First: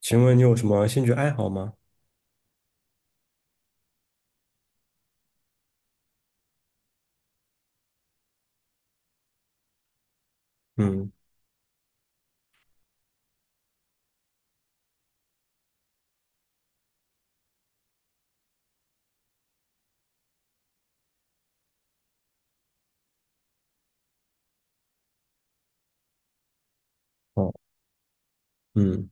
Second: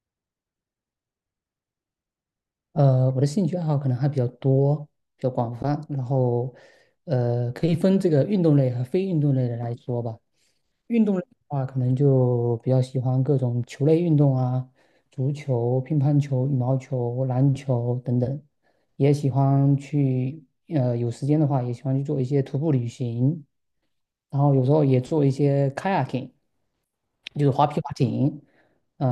请问你有什么兴趣爱好吗？我的兴趣爱好可能还比较多，比较广泛，然后可以分这个运动类和非运动类的来说吧。运嗯，动类的话，可能就比较喜欢各种球类运动啊，足球、乒乓球、羽毛球、篮球等等，也喜欢去呃，有时间的话也喜欢去做一些徒步旅行，然后有时候也做一些 kayaking，就是好，划皮划艇。嗯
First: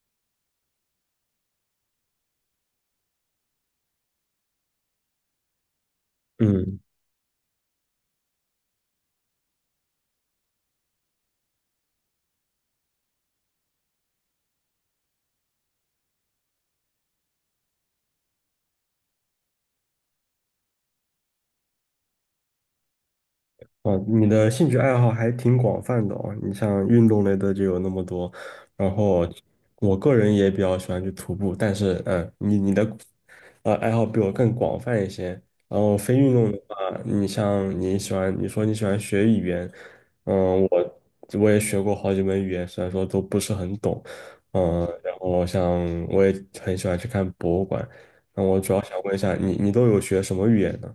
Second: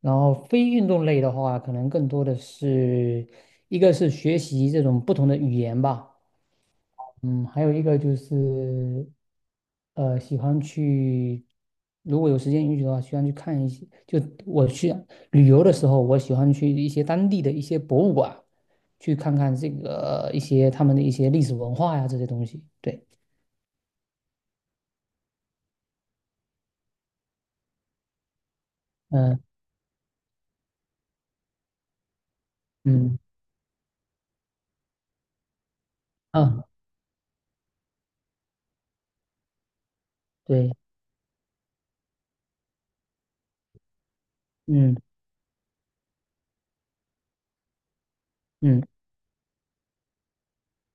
然后非运动类的话，可能更多的是一个是学习这种不同的语言吧，嗯，嗯，还有一个就是喜欢去，如果有时间允许的话，喜欢去看一些，就我去旅游的时候，我喜欢去一些当地的一些博物馆，去看看这个一些他们的一些历史文化呀这些东西。对，哦，你的兴趣爱好还挺广泛的哦。你像运动类的就有那么多，然后嗯我个人也比较喜欢去徒步，但是你的嗯爱好比我更广泛一些。然后非运动的啊，话，你像你喜欢，你说你喜欢学语言，嗯，对，我我也学过好几门语言，虽然说都不是很懂，嗯然后像我也很喜欢去看博物馆。那我主要嗯。想问一下，你都有学什么语言呢？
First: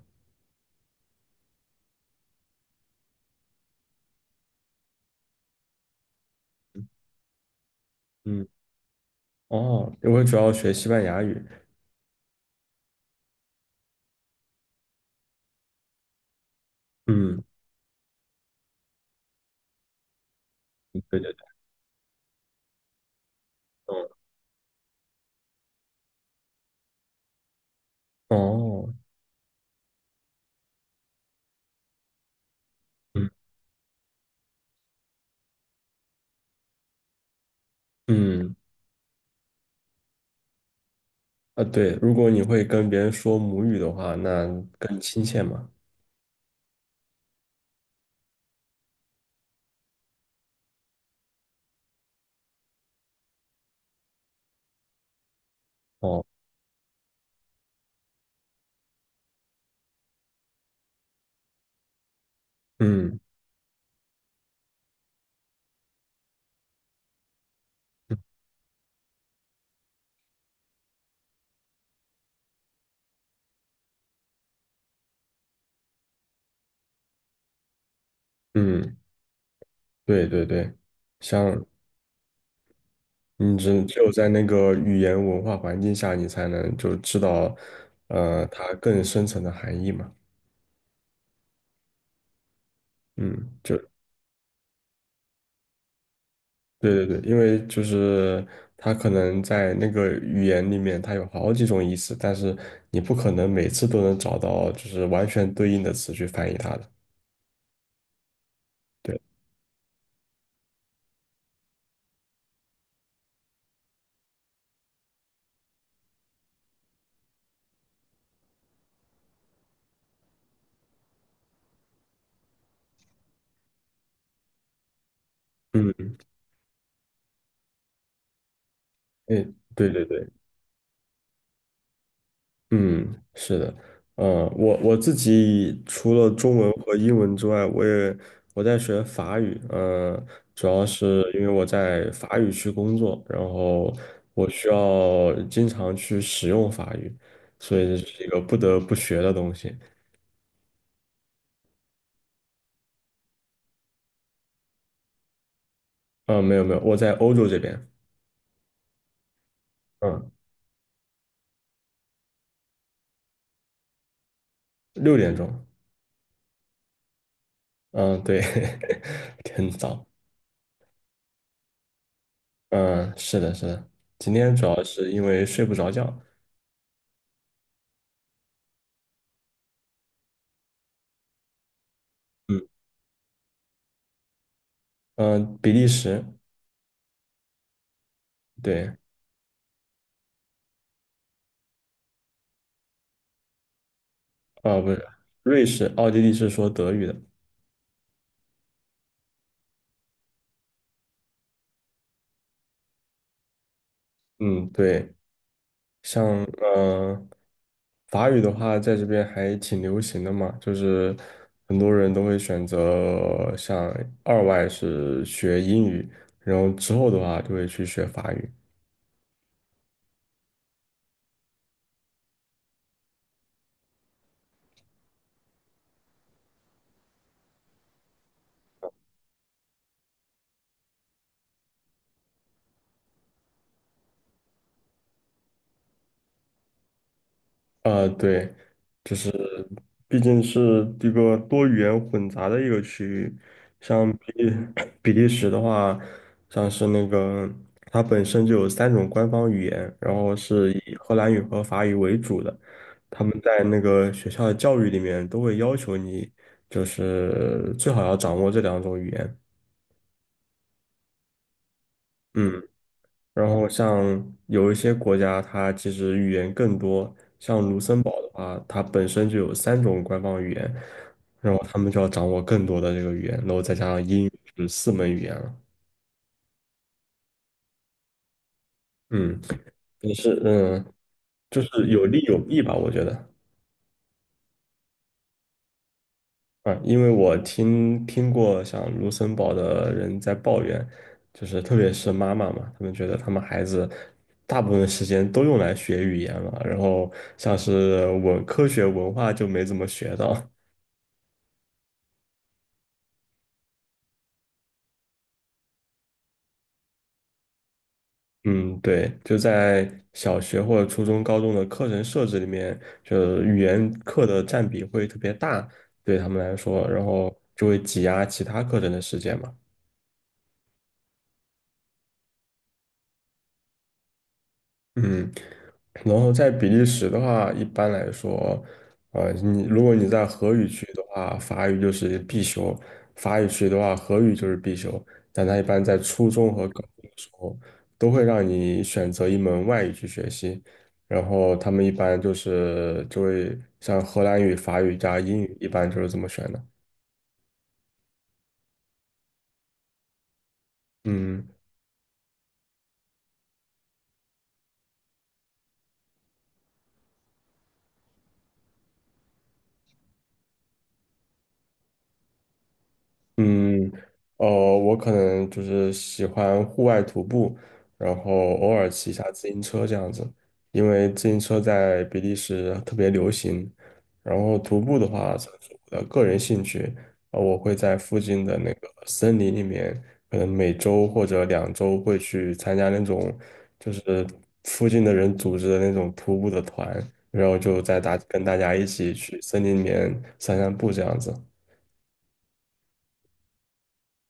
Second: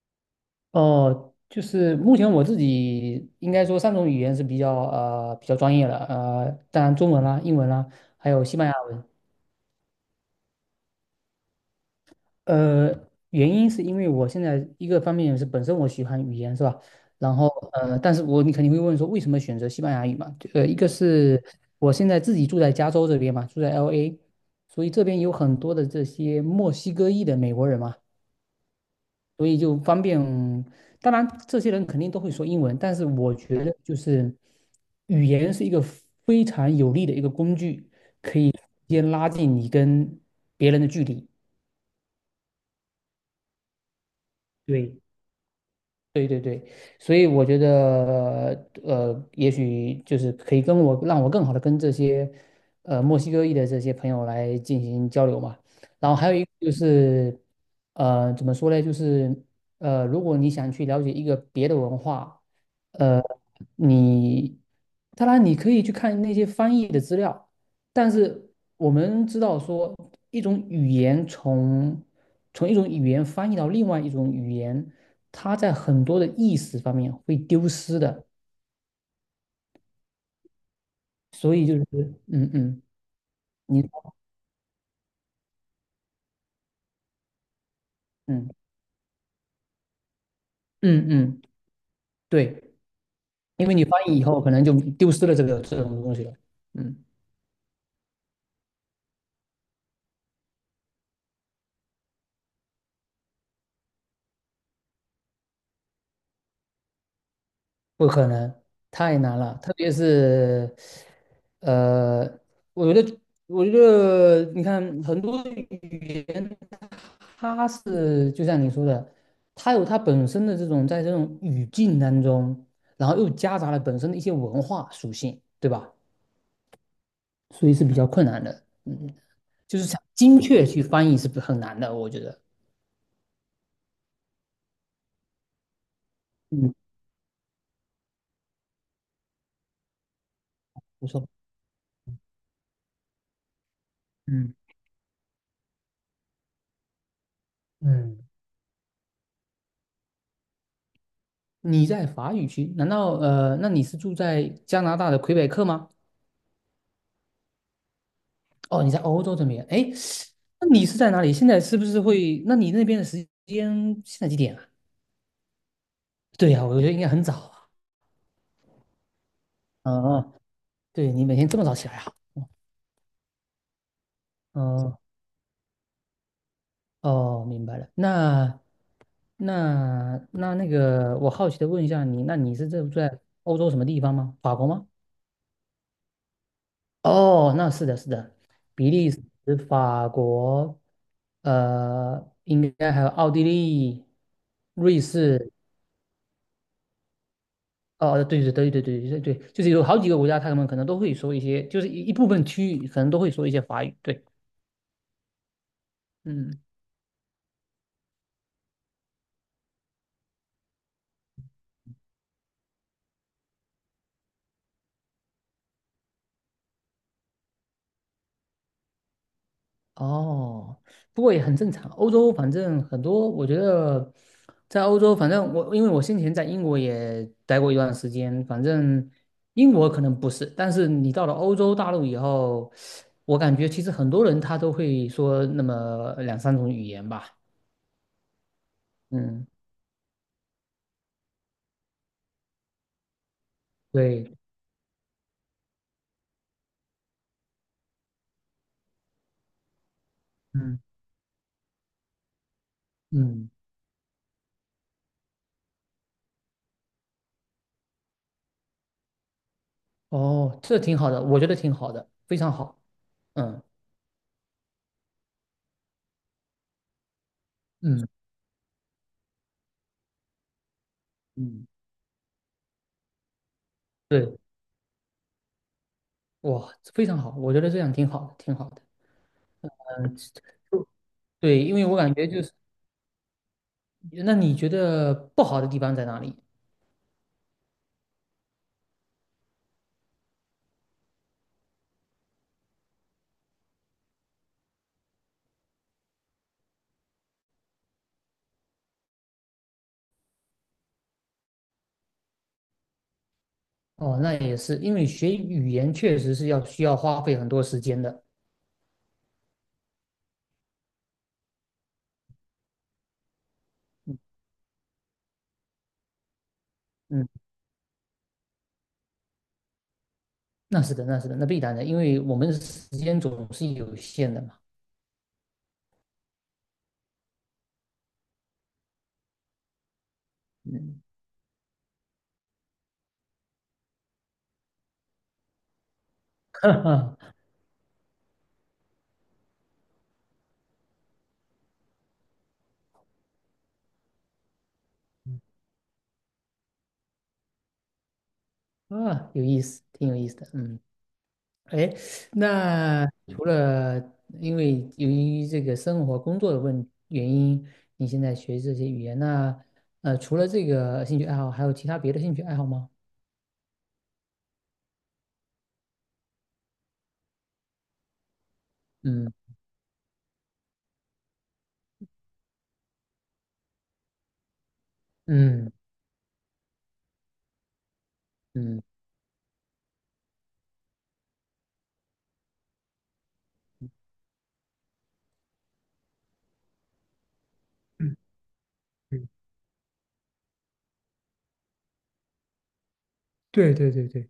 哦，就是目前我自己应该说三种语言是比较专业的，当然中文啦、英文啦，还有嗯，西班牙文。哦，我主要学西班牙语。呃，原因是因为我现在一个方面是本身我喜欢语言是吧？然嗯，后但是你肯定会问说为什么选择西班牙语嘛？一个对对是对，我现在自己住在加州这边嘛，住在 嗯 LA，所以这边有很多的这些墨西哥裔的美国人嘛。哦，所以就方便。当然，这些人肯定都会说英文，但是嗯我觉得就是语言是一个非常有利的一个工具，嗯先拉近你跟别人的距离。啊，对，如果你会跟别人说母语的话，那对，更亲切嘛。对对对，所以我觉得，也许就是可以让我更好的跟这些，墨西哥裔的这些朋友来进行交流嘛。然后哦，还有一个就是，怎么说呢？就是，如果你想去了解一个别的文化，嗯呃，你当然你可以去看那些翻译的资料，但是我们知道说一种语言从一种语言翻译到另外一种语言，它在很多的意思方面会丢失的，嗯，对对对，所像以就是嗯嗯，你你只只有在那个语言文化环境下，你才能就知道，嗯它更深层的含义嘛。嗯嗯，对，嗯，因为就你翻译以后可能就丢失了这个这种东西了，嗯。对对对，因为就是它可能在那个语言里面，它有好几种意思，但是你不可能每次都能找到就是完全对应的词去翻译它的。不可能，太对，难了。特别是，呃，我觉得，我觉得，你看很多语言，它是就像你说的，它有它本身的这种在这种语境当中，然后又夹杂了本身的一些文化属性，对吧？嗯，所以是比较困难的。嗯，哎，就是对想对对，精确去翻译是不很难的，我觉得。嗯，是的，嗯，我自己除了中文嗯，和英文之外，我在学法语，嗯，主要不是错。因为我在法语区工作，然后我嗯需要经常去使用法语，所以这嗯，是一个不得不学的东西。你在法语区？难道那你是住在加拿大的魁北克吗？嗯、没有没有，我在欧洲这边，哦，你在欧洲这边，哎，嗯，那你是在哪里？现在是不是会？那你那边的时间现在几点啊？6点钟，对呀，我觉得应该很早啊。嗯，对，很嗯早，嗯，对你每天这么早起来啊？嗯，是的，是的，今天主要嗯，是因为睡不着觉。哦，明白了。那个，我好奇的问一下你，那你嗯。是住在欧洲什么地方吗？法国吗？嗯、比利时，哦，那是的，是的，比对，利时、法国，应该还有奥地利、啊、不瑞是，士，瑞士、奥地利是说德语的，哦，对对对对对对对，就是有好几个国家，他们可能都会说一些，就是一部分区域可能都会说一些法语。对，嗯，对，像嗯，呃，法语的话，在这边还挺流行的嘛，就是很多人都会选择像二外是学英语，然后之后的话就会去学法语。哦，不过也很正常。欧洲反正很多，我觉得在欧洲，反正我因为我先前在英国也待过一段时间，反正英国可能不是，但是你到了欧洲大陆以后，我感觉其实很多人他都会说那么两三种语言吧。对，就是嗯，毕竟是一个多语言混杂的一个区域，像对，比利时的话，像是那个它本身就有三种官方语言，然后是嗯以荷兰语和法语为主的，他们嗯，在那个学校的教育里面都会要求你，就是最好要掌握这两种语言。哦，这挺好的，我觉得挺好的，非常嗯，好。然嗯后像有一些国家，它其实语言更多，嗯啊，它本身就有三种官方语言，然后嗯，他们就要掌握更多的这个语言，然后再加上英语对，是四门语言了。哇，非常好，我觉得这样挺好的，挺好的。嗯，也嗯，是，嗯，就对，因为是我有感利觉有就是，弊吧，我觉得那你觉得不好的地方在哪里？啊，因为我听过像卢森堡的人在抱怨，就是特别是妈妈嘛，他们觉得他们孩子大部分时间都用来学语言了，然后像是文科学文化就没怎么学到。哦，那也是，因为学语言确实是需要花费很多时间的。嗯，对，就在小学或者初中、高中的课程设置里面，就语言课的占比会特别大，对他们来说，然嗯，后就会挤压其他课程的时间嘛。那是的，那是的，那必然的，因为我们时间总是有限的嘛。嗯。然后在比利时的话，一般来说，你如果你在荷语区的话，法语就是必修；法语区的话，荷语就是必修。但它一般在初中 和哈高中的哈，时候，都会让你选择一门外语去学习。然后他们一般就是就会像荷兰语、法语加英语，一般就是这么选的。啊，有意思，挺有意思的。嗯。嗯。哎，那除了由于这个生活工作的原因，你现在学这些语言，那除了这个兴趣爱好，还有其他别的兴趣爱好吗？嗯，哦，我可能就是喜欢户外徒步，然后偶尔骑一下自嗯行车这样子，因为自行车在比利时特别流行。然后徒步的话，这嗯是我的个人兴趣，我会在附近的那嗯个森林里面，可能每周或者2周会去参加那种就是附近的人组织的那种徒步的团，然后就嗯跟大家一起嗯，去森林里面散散步这样子。对对对对，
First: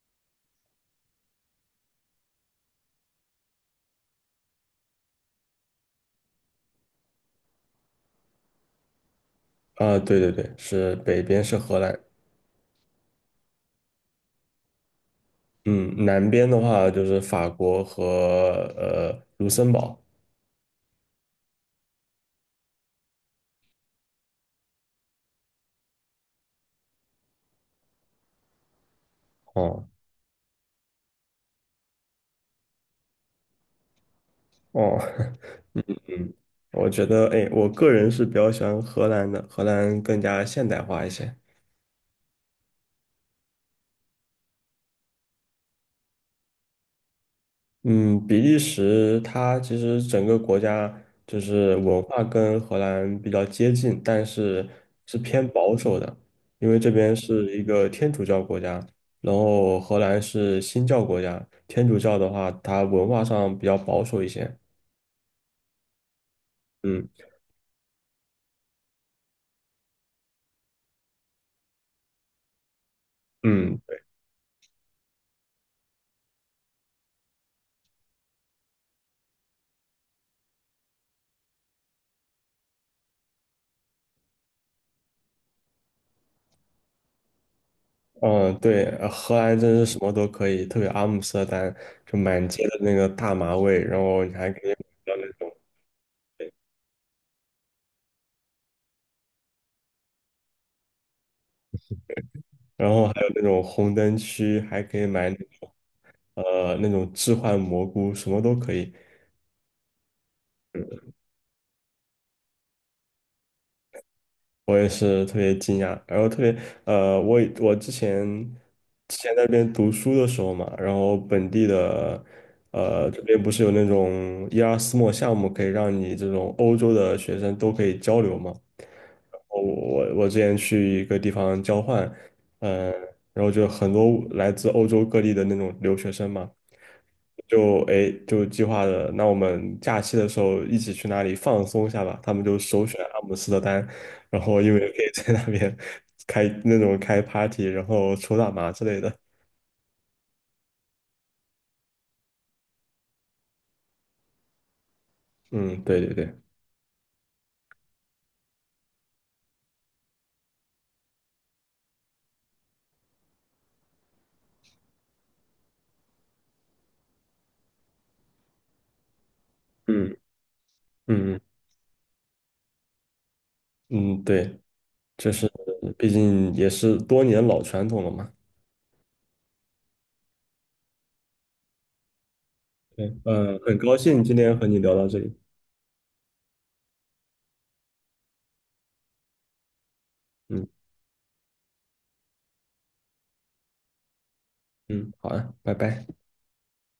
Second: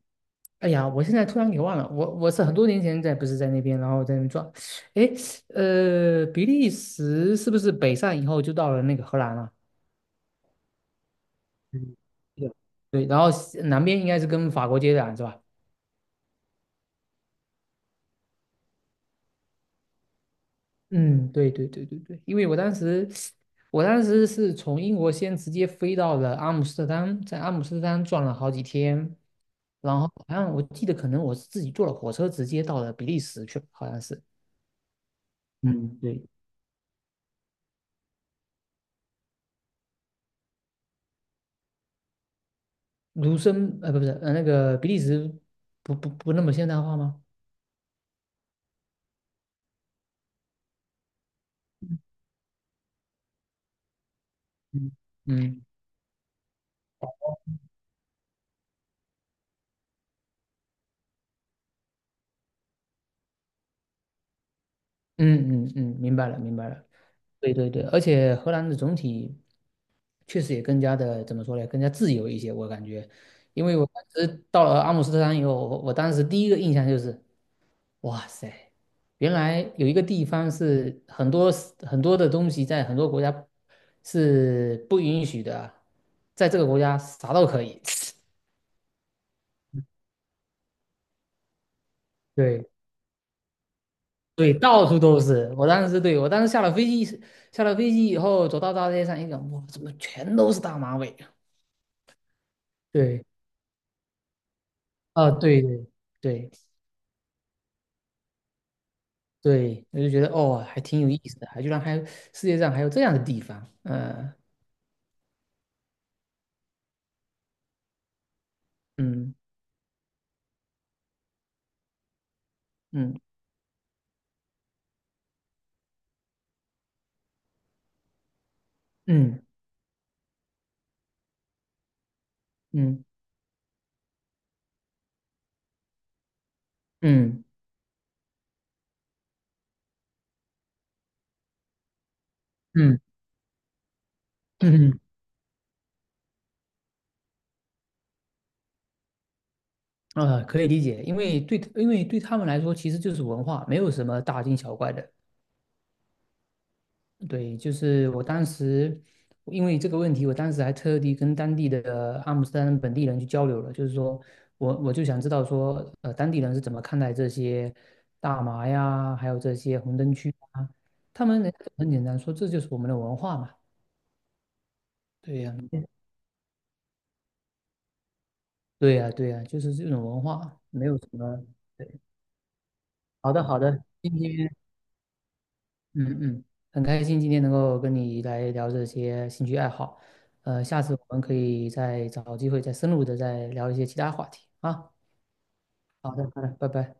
哎呀，我现在突然给忘了，我是很多年前不是在那边，然后在那边转，哎，比利时是不是北上以后就到了那个荷兰了？啊，对对对，是北边是荷嗯，兰，对，对，然后西南边应该是跟法国接壤是吧？嗯，南边的话就是法国和卢森堡。嗯，对对对对对，因为我当时是从英国先直接飞到了阿姆斯特丹，在阿姆斯特丹转了好几天，哦然后好像我记得可能我是自己坐了火车直接到了比利时去了好像是。哦，嗯，对，嗯，我觉得，哎，我个人是比较喜欢荷兰的，荷兰更加现代化一些。卢森，呃，不是，呃，那个比利时不那么现代化吗？嗯，比利时它其实整个国家就是文化跟荷兰比较接近，但是嗯是偏嗯保守的，因为这边是一个天主教国家，然后荷兰是新教国家，天主教的话，它文化上比较保守一些。嗯嗯嗯，明白了明白了。嗯对对对，而且荷兰的总体。确实也更加的怎么说呢，更加自由一些。我感觉，因为嗯我当时到了阿姆斯特丹以后，我当时第一个印象就是，哇塞，原来有一个地方是很多很多的东西在很多国家是不允许的啊在这个国家啥都可以。嗯，对，荷兰真是什么都可以，特别阿姆斯特丹，就满街对的那个大麻味，然后你还对，可以买到处到都那种。是。我当时下了飞机，下了飞机以后走到大街上一看，哇，怎么全都是大马尾啊然后还对有那种红灯区，还可以买啊，对对对，那种置换蘑菇，什么都可以。对，我就觉得哦，还挺有意思的，还居然还有世界上还有这样的地方，我也是特别惊讶，然后特别我之前之嗯前在那边读书的时候嘛，然后本地的嗯这边不是有那种伊拉斯莫项目，可以让你这种欧洲的学生都可以交流嘛。然嗯后我之前去一个地方交换，嗯、嗯然后就很多来自欧洲各地的那种留学生嘛，嗯哎，就计划的，那我们假期的时候一起去哪里放松一下吧。他们就首嗯选阿姆斯特丹，然后因为可嗯，以在那边开那种开 party，然后抽大麻之类的。可以理解，因为对他们来说，其实就是文化，没有什么大惊小怪的。嗯，对对对，对，就是我当时因为这个问题，我当时还特地跟当地的阿姆斯特丹本地人去交流了，就是说我就想知道说，当地人是怎么看待这些大麻呀，还有这些红灯嗯，区啊？他嗯们人家就很简单说，这就是我们的文化嘛。嗯，对，就对是呀，毕竟也是多年老传统了嘛。对呀，对呀，就是这种文化，没有什么。对，对，好的，嗯，好很的，高今兴今天天和你聊到这里。嗯嗯，很开心今天能够跟你来聊这些兴趣爱好，嗯下次我们可以再找机会再深入的再聊一些其他话题啊。嗯，好啊，拜拜。好的，好的，拜拜。